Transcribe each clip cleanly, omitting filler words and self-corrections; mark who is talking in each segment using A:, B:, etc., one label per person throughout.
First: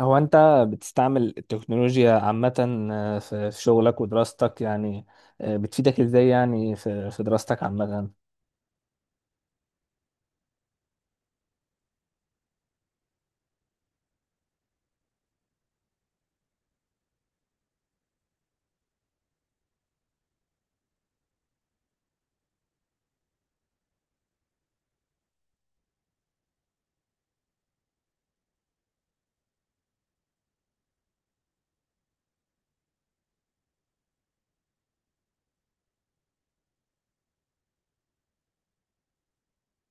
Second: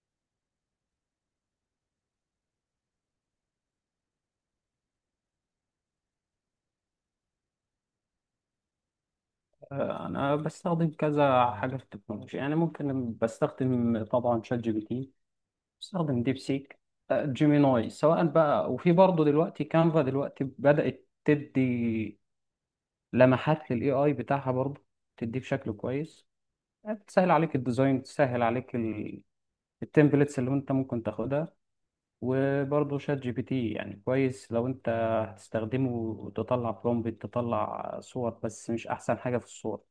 A: هو انت بتستعمل التكنولوجيا عامة، في شغلك ودراستك يعني. بتفيدك ازاي يعني في في دراستك عامة؟
B: انا بستخدم كذا حاجه في التكنولوجيا، يعني ممكن بستخدم طبعا شات جي بي تي، بستخدم ديب سيك، جيميناي سواء بقى. وفي برضه دلوقتي كانفا دلوقتي بدات تدي لمحات للاي اي بتاعها، برضه تديه بشكل كويس، تسهل عليك الديزاين، تسهل عليك التمبلتس اللي انت ممكن تاخدها. وبرضه شات جي بي تي يعني كويس لو انت هتستخدمه وتطلع برومبت تطلع صور، بس مش احسن حاجه في الصور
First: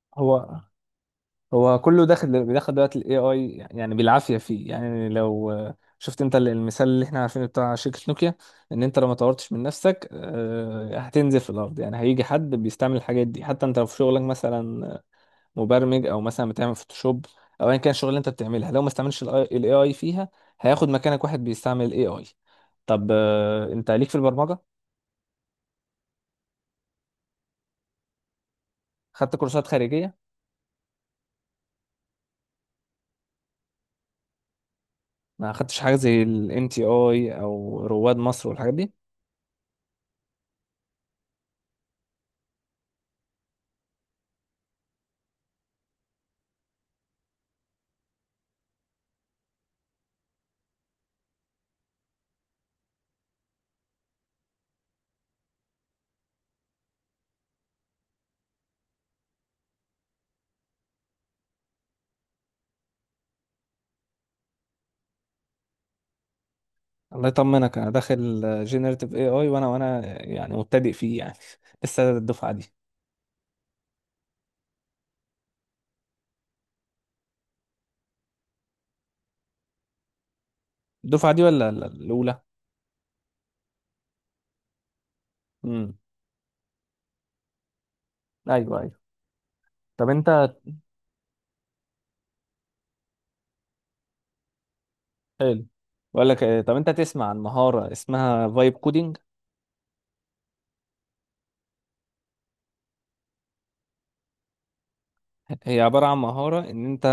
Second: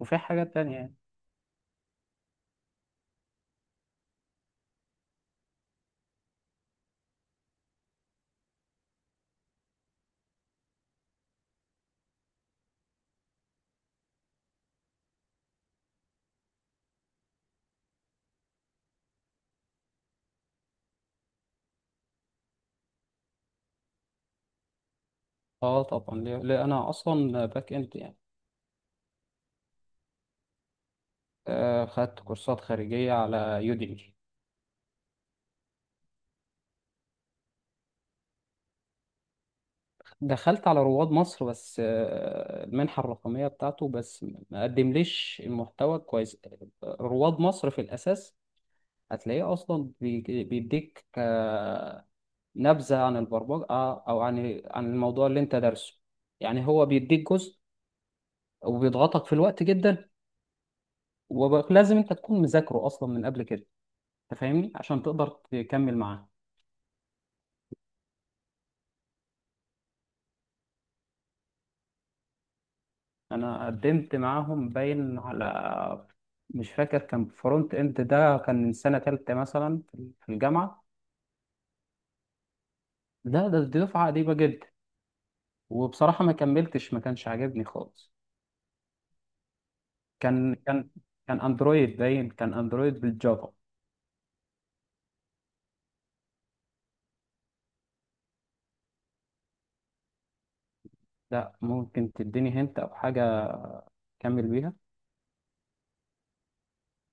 B: وفي حاجات
A: هو
B: تانية.
A: هو كله داخل، بيدخل دلوقتي الاي اي يعني بالعافية فيه. يعني لو شفت انت المثال اللي احنا عارفينه بتاع شركة نوكيا، ان انت لو ما طورتش من نفسك هتنزل في الارض. يعني هيجي حد بيستعمل الحاجات دي، حتى انت لو في شغلك مثلا مبرمج او مثلا بتعمل فوتوشوب او ايا كان الشغل اللي انت بتعملها، لو ما استعملش الاي اي فيها هياخد مكانك واحد بيستعمل الاي اي. طب انت ليك في البرمجه؟
B: اه طبعا، ليه انا اصلا باك اند يعني.
A: خدت كورسات خارجيه؟
B: آه، خدت كورسات خارجيه على يوديمي.
A: ما خدتش حاجه زي الان تي اي او رواد مصر والحاجات دي؟
B: دخلت على رواد مصر بس آه المنحه الرقميه بتاعته، بس ما قدمليش المحتوى كويس. رواد مصر في الاساس هتلاقيه اصلا بيديك آه نبذه عن البرمجه، او عن الموضوع اللي انت دارسه، يعني هو بيديك جزء وبيضغطك في الوقت جدا، ولازم انت تكون مذاكره اصلا من قبل كده، انت فاهمني، عشان تقدر تكمل معاه.
A: الله يطمنك، انا داخل جينيريتيف اي اي، وانا يعني مبتدئ فيه يعني لسه. الدفعه دي،
B: انا قدمت معاهم باين على، مش فاكر، كان فرونت اند. ده كان من سنة تالتة مثلا في الجامعة.
A: الدفعه دي ولا الاولى؟
B: ده ده دي دفعة قديمة جدا.
A: امم
B: وبصراحة ما كملتش، ما كانش عاجبني خالص.
A: ايوه ايوه. طب انت،
B: كان كان كان اندرويد، باين كان اندرويد بالجافا.
A: حلو. بقول لك طب انت تسمع عن مهاره اسمها فايب كودينج؟
B: لا، ممكن تديني هنت او حاجة اكمل بيها.
A: هي عبارة عن مهارة إن أنت،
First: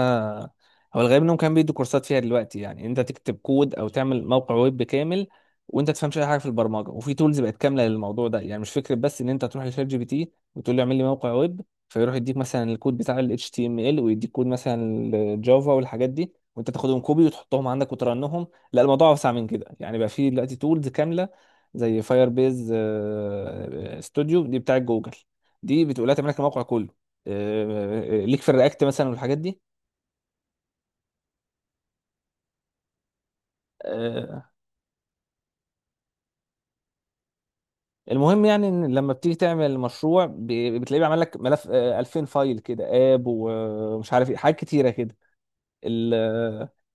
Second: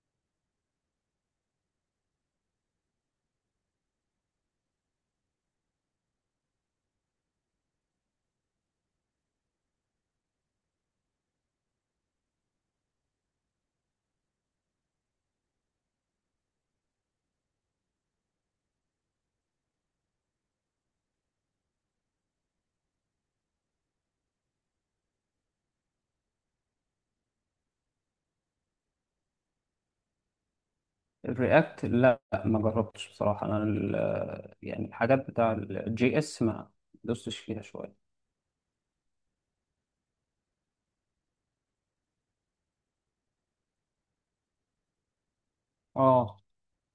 A: هو الغالب إنهم كانوا بيدوا كورسات فيها دلوقتي، يعني إن أنت تكتب كود أو تعمل موقع ويب كامل وأنت تفهمش أي حاجة في البرمجة. وفي تولز بقت كاملة للموضوع ده، يعني مش فكرة بس إن أنت تروح لشات جي بي تي وتقول له اعمل لي موقع ويب، فيروح يديك مثلا الكود بتاع ال HTML ويديك كود مثلا الجافا والحاجات دي، وأنت تاخدهم كوبي وتحطهم عندك وترنهم. لا، الموضوع أوسع من كده. يعني بقى في دلوقتي تولز كاملة زي فاير بيز ستوديو دي بتاعت جوجل، دي بتقول لها تعمل لك الموقع كله. ليك في الرياكت مثلا والحاجات دي؟
B: الرياكت لا ما جربتش بصراحة، انا
A: آه،
B: يعني الحاجات بتاع الجي اس ما دوستش فيها شوية.
A: المهم، يعني ان لما بتيجي تعمل مشروع بتلاقيه بيعمل لك ملف 2000 فايل كده، اب ومش عارف ايه، حاجات كتيره كده.
B: اه،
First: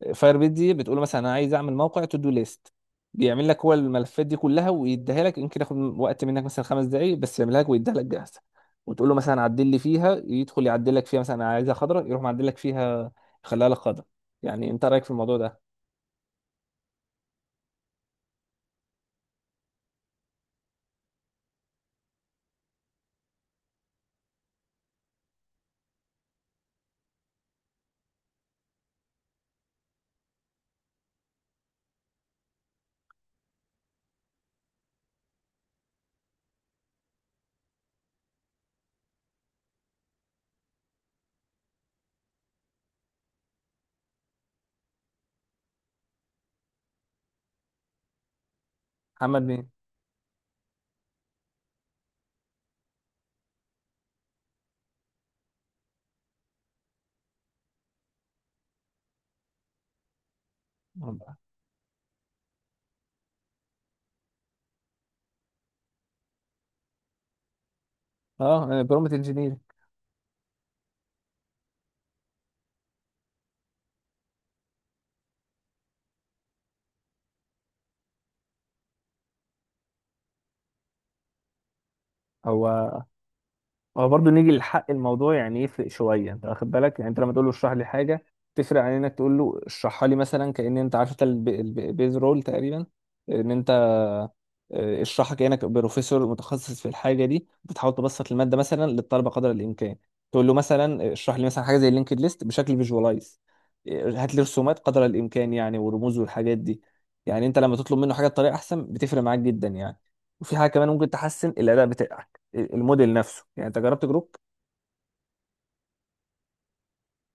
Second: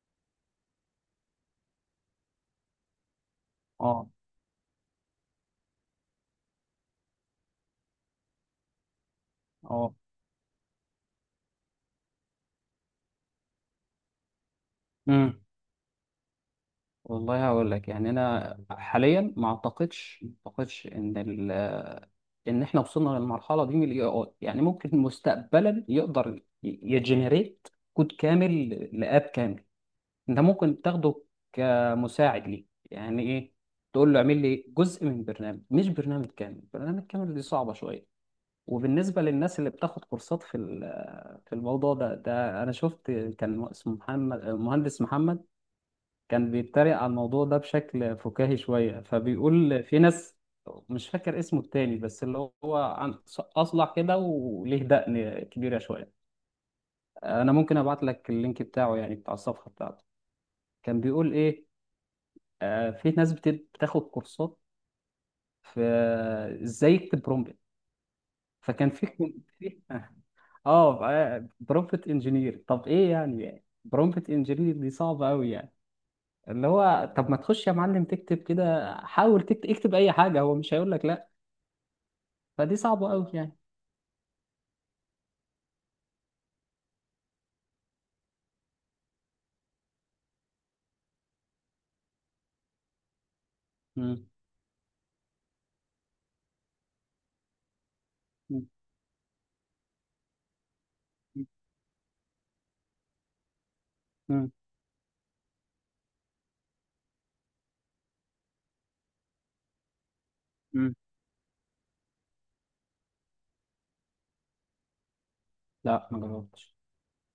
A: الفاير بيت دي بتقول له مثلا انا عايز اعمل موقع تو دو ليست، بيعمل لك هو
B: اه،
A: الملفات دي كلها ويديها لك. يمكن ياخد وقت منك مثلا 5 دقائق بس، يعملها لك ويديها لك جاهزه. وتقول له مثلا عدل لي
B: اه.
A: فيها، يدخل يعدل لك فيها. مثلا أنا عايزها خضراء، يروح معدل لك فيها، يخليها لك خضراء. يعني انت رايك في الموضوع
B: مم.
A: ده؟
B: والله هقول لك، يعني انا حاليا ما اعتقدش ان ال آه، ان احنا وصلنا للمرحله دي من الاي اي. يعني ممكن مستقبلا يقدر يجنريت كود كامل، لاب كامل، انت ممكن تاخده كمساعد ليه. يعني ايه، تقول له اعمل لي جزء من برنامج، مش برنامج كامل. برنامج كامل دي صعبه شويه. وبالنسبه للناس اللي بتاخد كورسات في في الموضوع ده، انا شفت، كان اسمه محمد، مهندس محمد، كان بيتريق على الموضوع ده بشكل فكاهي شوية،
A: محمد مين؟
B: فبيقول في ناس، مش فاكر اسمه التاني، بس اللي هو عن أصلع كده وليه دقن كبيرة شوية. أنا ممكن أبعت لك اللينك بتاعه، يعني بتاع الصفحة بتاعته. كان بيقول إيه؟ آه، في ناس بتاخد كورسات في إزاي يكتب برومبت.
A: اه،
B: فكان في
A: برومت انجينير.
B: في- آه برومبت إنجينير. طب إيه يعني؟ برومبت إنجينير دي صعبة أوي يعني؟ اللي هو طب ما تخش يا معلم تكتب كده، حاول تكتب، اكتب اي حاجه، هو مش هيقول لك لا. فدي
A: هو،
B: صعبه قوي يعني.
A: هو برضه نيجي لحق الموضوع يعني، يفرق شويه، انت واخد بالك. يعني انت لما تقول له اشرح لي حاجه، تفرق عن انك تقول له اشرحها لي، مثلا كأن انت عارف انت البيز رول تقريبا، ان انت
B: مم.
A: اشرحها كأنك بروفيسور متخصص في الحاجة دي، بتحاول تبسط المادة
B: مم.
A: مثلا للطلبة قدر الإمكان. تقول له مثلا اشرح لي مثلا حاجة زي اللينكد ليست بشكل فيجوالايز، هات لي
B: مم.
A: رسومات قدر الإمكان، يعني ورموز والحاجات دي. يعني أنت لما تطلب منه حاجة بطريقة أحسن، بتفرق معاك جدا يعني. وفي حاجة كمان
B: مم.
A: ممكن تحسن الأداء بتاعك، الموديل نفسه. يعني أنت جربت جروب؟
B: لا ما جربتش.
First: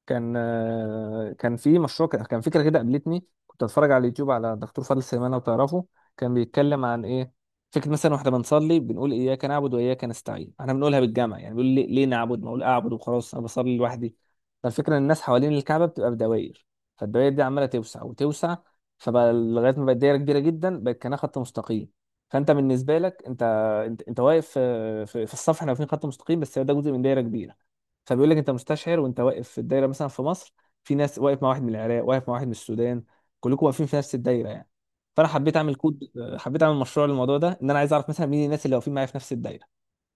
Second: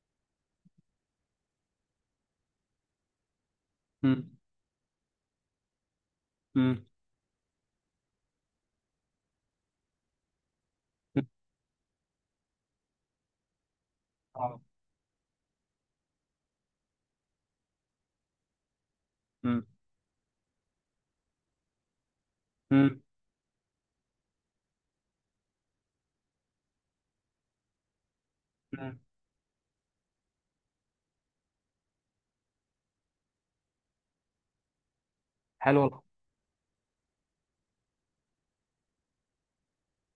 A: كان كان في مشروع كان فكره كده قابلتني، كنت اتفرج على
B: مم.
A: اليوتيوب على دكتور فاضل سليمان، لو تعرفه. كان
B: مم.
A: بيتكلم عن ايه، فكره مثلا، واحنا بنصلي بنقول اياك نعبد واياك نستعين، احنا بنقولها
B: مم.
A: بالجمع. يعني بيقول ليه نعبد؟ ما اقول اعبد وخلاص، انا بصلي لوحدي.
B: آه.
A: فالفكره ان الناس حوالين الكعبه بتبقى بدوائر، فالدوائر دي عماله توسع وتوسع، فبقى
B: مم.
A: لغايه ما بقت دايره كبيره جدا بقت كانها خط مستقيم. فانت بالنسبه
B: مم.
A: لك انت، انت واقف في, الصف، احنا واقفين خط مستقيم بس هو ده جزء من دايره كبيره. فبيقول لك انت مستشعر
B: مم.
A: وانت واقف في الدايره مثلا في مصر، في ناس واقف مع واحد من العراق، واقف مع واحد من السودان، كلكم واقفين في نفس الدايره يعني. فانا حبيت اعمل كود،
B: حلوه.
A: حبيت اعمل مشروع للموضوع ده، ان انا عايز اعرف مثلا مين الناس اللي واقفين معايا في نفس الدايره.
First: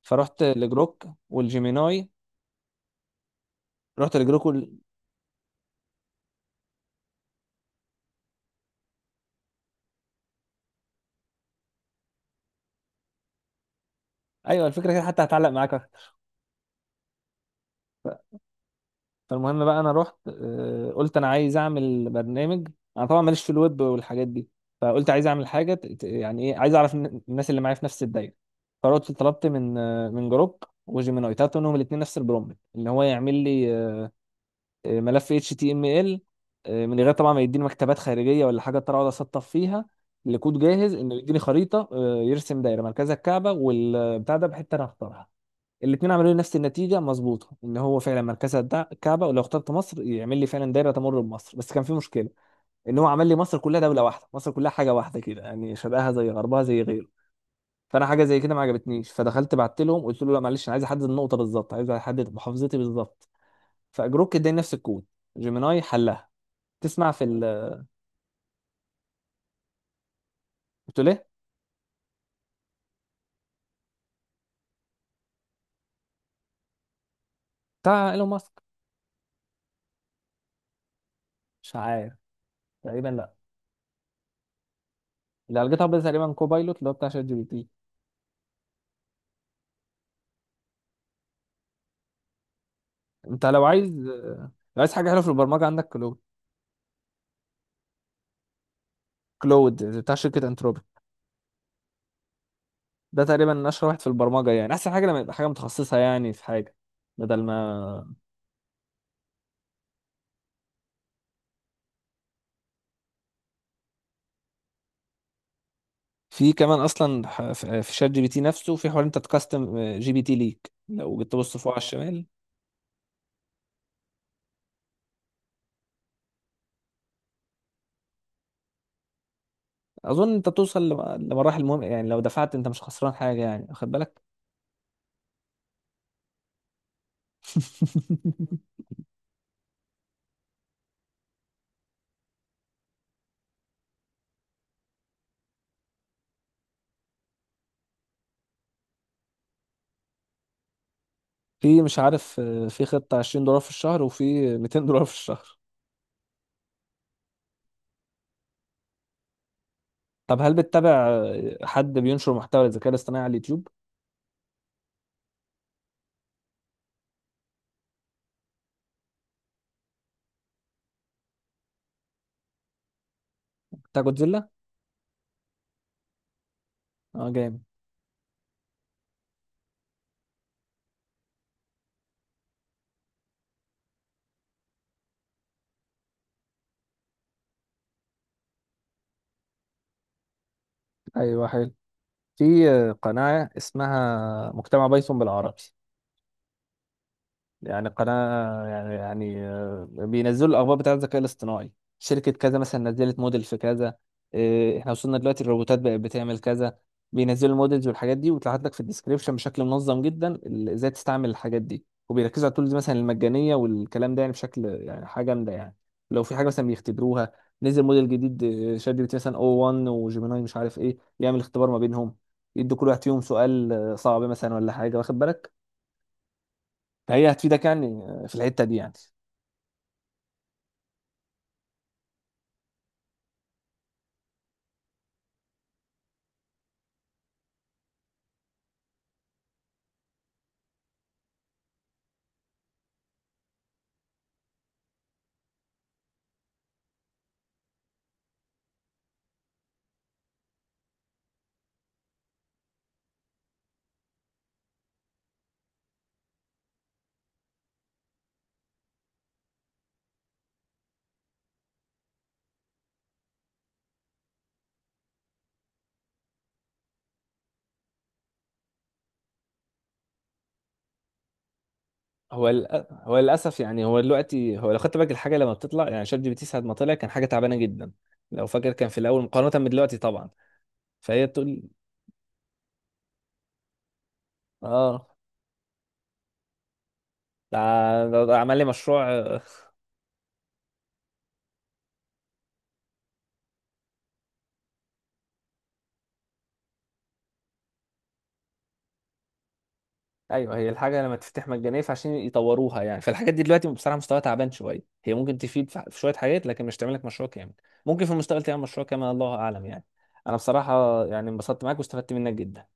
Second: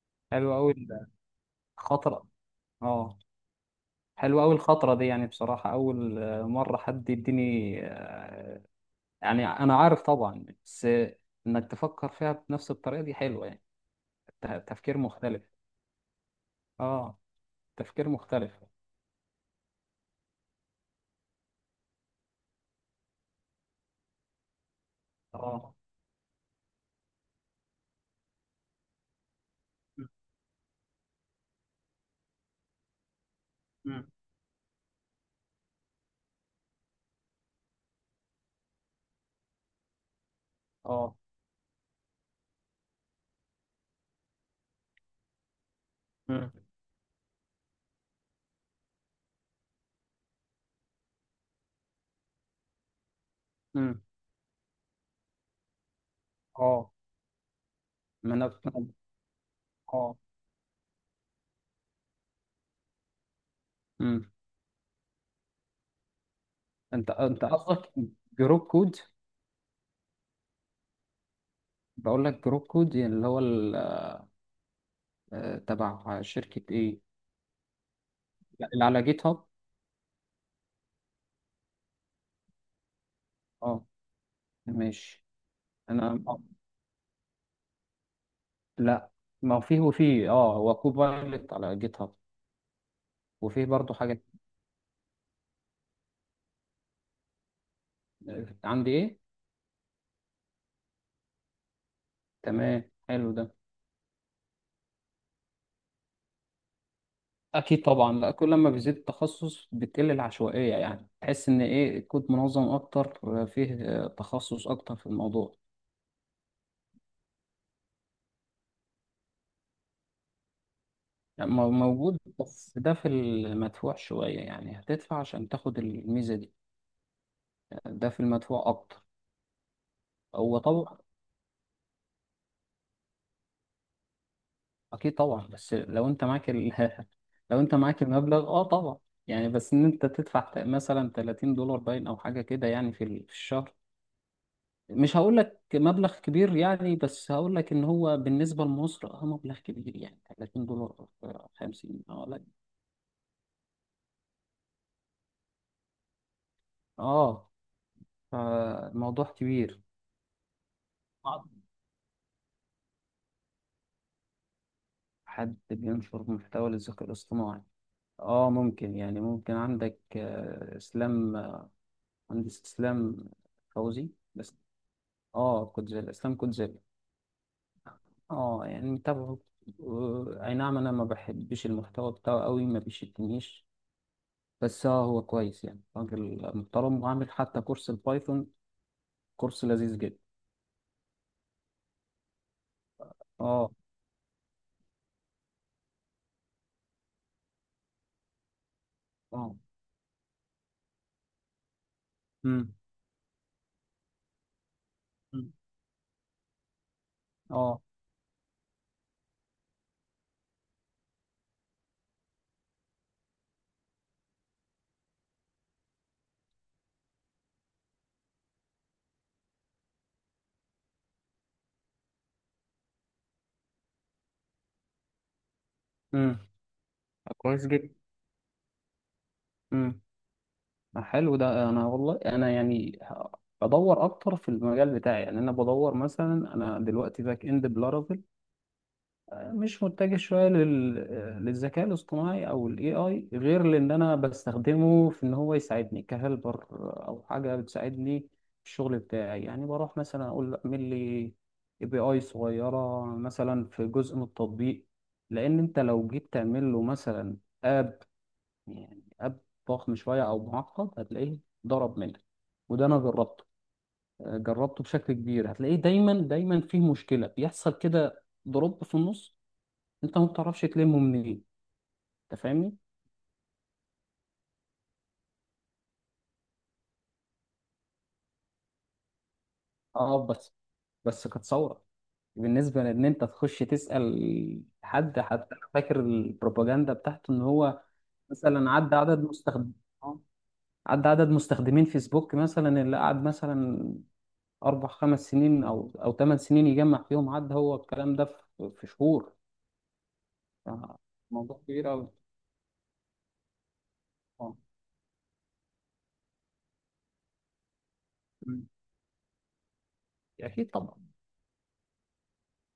A: فرحت
B: حلوه قوي
A: لجروك والجيميناي.
B: الخطره. اه.
A: رحت
B: حلوه
A: لجروك
B: قوي
A: وال...
B: الخطره دي، يعني بصراحه اول مره حد يديني آه، يعني انا عارف طبعا، بس آه، انك تفكر فيها بنفس الطريقه دي حلوه يعني،
A: ايوه الفكره
B: تفكير
A: كده، حتى
B: مختلف.
A: هتعلق معاك.
B: اه، تفكير مختلف.
A: فالمهم بقى، انا رحت قلت انا عايز اعمل برنامج. انا طبعا ماليش في الويب والحاجات دي، فقلت عايز اعمل حاجه
B: اه.
A: يعني ايه، عايز اعرف الناس اللي معايا في نفس الدايره. فرحت طلبت من من جروب وجيميناي، طلبت منهم الاثنين نفس البرومبت، ان هو يعمل لي ملف اتش تي ام ال، من غير طبعا ما يديني مكتبات خارجيه ولا حاجه اضطر اقعد اسطب فيها. لكود جاهز انه
B: اه.
A: يديني خريطه، يرسم دايره مركزها الكعبه، والبتاع ده بحته انا اختارها. الاثنين عملوا لي
B: امم.
A: نفس النتيجه مظبوطه، ان هو فعلا مركزها الكعبه، ولو اخترت مصر يعمل لي فعلا دايره تمر بمصر. بس كان في مشكله، ان هو عمل لي مصر كلها
B: امم.
A: دوله واحده، مصر كلها حاجه واحده كده، يعني شرقها زي غربها زي
B: اه.
A: غيره. فانا حاجه
B: ما
A: زي
B: انا
A: كده ما عجبتنيش، فدخلت بعت لهم،
B: اه.
A: قلت له لا معلش، انا عايز احدد النقطه بالظبط، عايز احدد محافظتي بالظبط.
B: امم.
A: فجروك اداني نفس الكود، جيميناي حلها.
B: انت
A: تسمع في ال...
B: انت قصدك جروب كود؟
A: قلت له ايه؟
B: بقول لك جروب كود، يعني اللي هو تبع شركة ايه؟
A: بتاع ايلون ماسك.
B: لا، اللي على جيت هاب.
A: مش عارف، تقريبا لا.
B: اه، ماشي.
A: اللي على جيت هاب ده
B: انا
A: تقريبا
B: اه،
A: كوبايلوت، اللي هو بتاع شات جي بي تي.
B: لا، ما هو فيه وفيه. اه، هو كوبايلوت على جيت هاب.
A: انت لو
B: وفيه
A: عايز،
B: برضو حاجة،
A: لو عايز حاجه حلوه في البرمجه عندك
B: آه، عندي ايه؟
A: كلود بتاع شركة انتروبيك،
B: تمام،
A: ده
B: حلو ده.
A: تقريبا اشهر واحد في البرمجة يعني، احسن حاجة لما يبقى حاجة متخصصة يعني في حاجة، بدل
B: اكيد
A: ما
B: طبعا، لا كل ما بيزيد التخصص بتقل العشوائية، يعني تحس ان ايه الكود منظم اكتر، آه، فيه آه، تخصص اكتر في الموضوع.
A: في كمان اصلا في في شات جي بي تي نفسه في حوار انت تكستم جي بي تي ليك، لو جيت
B: يعني
A: تبص فوق على
B: موجود
A: الشمال.
B: بس ده في المدفوع شوية، يعني هتدفع عشان تاخد الميزة دي. ده في المدفوع أكتر.
A: اظن انت
B: هو
A: بتوصل
B: طبعا.
A: لمراحل مهم، يعني لو دفعت انت مش خسران حاجة يعني، واخد بالك.
B: أكيد طبعا، بس لو أنت معاك ال... لو أنت معاك المبلغ أه طبعا. يعني بس إن أنت تدفع مثلا $30 باين، أو حاجة كده يعني في في الشهر. مش هقول لك مبلغ كبير يعني، بس هقول لك إن هو بالنسبة لمصر أه مبلغ كبير. يعني $30، آه،
A: في مش
B: 50، أه
A: عارف
B: لا.
A: في خطة 20 دولار في الشهر وفي 200 دولار في الشهر.
B: أه، فالموضوع كبير.
A: طب هل بتتابع حد بينشر محتوى للذكاء الاصطناعي على اليوتيوب؟
B: حد بينشر محتوى للذكاء الاصطناعي؟ اه، ممكن، يعني ممكن عندك آه، اسلام آه، مهندس اسلام
A: بتاع
B: فوزي.
A: جودزيلا؟
B: بس اه كوتزيلا، اسلام كوتزيلا.
A: اه، جامد.
B: اه، يعني متابعه، اي نعم، انا ما بحبش المحتوى بتاعه قوي، ما بيشدنيش، بس اه هو كويس، يعني راجل محترم، وعامل حتى كورس البايثون، كورس لذيذ جدا.
A: ايوه، حلو. في قناة
B: اه.
A: اسمها مجتمع بايثون بالعربي، يعني قناة يعني يعني
B: اه.
A: بينزلوا الأخبار بتاعة الذكاء الاصطناعي، شركة كذا
B: امم.
A: مثلا نزلت موديل في كذا، احنا وصلنا دلوقتي الروبوتات بقت بتعمل كذا. بينزلوا
B: اه.
A: المودلز والحاجات دي، وتلاحظ لك في الديسكريبشن بشكل منظم جدا ازاي تستعمل الحاجات دي، وبيركزوا على التولز مثلا المجانية والكلام ده، يعني بشكل يعني حاجة جامدة يعني. لو في حاجة مثلا بيختبروها، نزل موديل جديد شات جي بي تي مثلا او 1 وجيميناي مش عارف ايه، يعمل اختبار ما بينهم، يدوا كل واحد فيهم سؤال صعب مثلا ولا حاجة، واخد بالك.
B: امم.
A: فهي هتفيدك
B: كويس
A: يعني في الحته دي يعني.
B: جدا. حلو ده. انا والله انا يعني بدور اكتر في المجال بتاعي، يعني انا بدور مثلا، انا دلوقتي باك اند بلارافيل، مش متجه شويه لل... للذكاء الاصطناعي او الاي اي، غير لان انا بستخدمه في ان هو يساعدني كهلبر، او حاجه بتساعدني في الشغل بتاعي. يعني بروح مثلا اقول له اعمل لي اي بي اي صغيره مثلا في جزء من التطبيق، لان انت لو جيت تعمل له مثلا اب، يعني اب ضخم شويه او معقد، هتلاقيه ضرب منك. وده انا جربته، آه، جربته بشكل كبير. هتلاقيه دايما فيه مشكله، بيحصل كده دروب في النص انت ما بتعرفش تلمه منين، انت
A: هو
B: فاهمني.
A: هو للاسف يعني، هو دلوقتي هو لو خدت بالك الحاجه لما بتطلع، يعني شات جي بي تي ساعه ما طلع كان حاجه تعبانه جدا لو فاكر، كان في الاول مقارنه من دلوقتي
B: اه
A: طبعا.
B: بس،
A: فهي
B: بس كانت
A: تقول،
B: ثوره بالنسبه لان انت تخش تسال
A: اه
B: حد. حتى انا فاكر البروباجندا بتاعته ان
A: ده،
B: هو
A: ده عمل لي
B: مثلا
A: مشروع
B: آه، عدى عدد مستخدمين فيسبوك مثلا، اللي قعد مثلا 4 5 سنين او 8 سنين، يجمع فيهم عد هو الكلام ده في شهور.
A: ايوه، هي
B: آه،
A: الحاجه لما تفتح
B: موضوع
A: مجانيه
B: كبير قوي.
A: فعشان يطوروها يعني، فالحاجات دي دلوقتي بصراحه مستواها تعبان
B: اه.
A: شويه، هي ممكن تفيد في في شويه حاجات لكن مش تعمل لك مشروع كامل. ممكن في المستقبل تعمل
B: مم.
A: مشروع كامل، الله اعلم يعني. انا
B: اكيد
A: بصراحه
B: طبعا،
A: يعني انبسطت معاك واستفدت منك جدا.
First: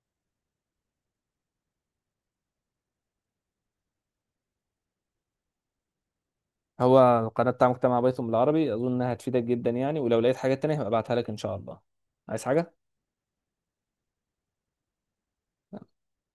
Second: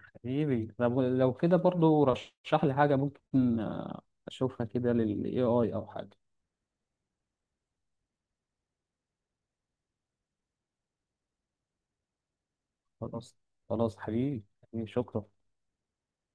B: حبيبي. طب لو كده برضو رشح لي حاجه ممكن آه، اشوفها كده للاي اي او حاجه.
A: هو القناة بتاع مجتمع بايثون بالعربي أظن إنها هتفيدك جدا يعني، ولو لقيت حاجات تانية هبقى أبعتها لك إن شاء الله. عايز حاجة؟
B: خلاص، خلاص حبيبي، حبيبي، شكرا.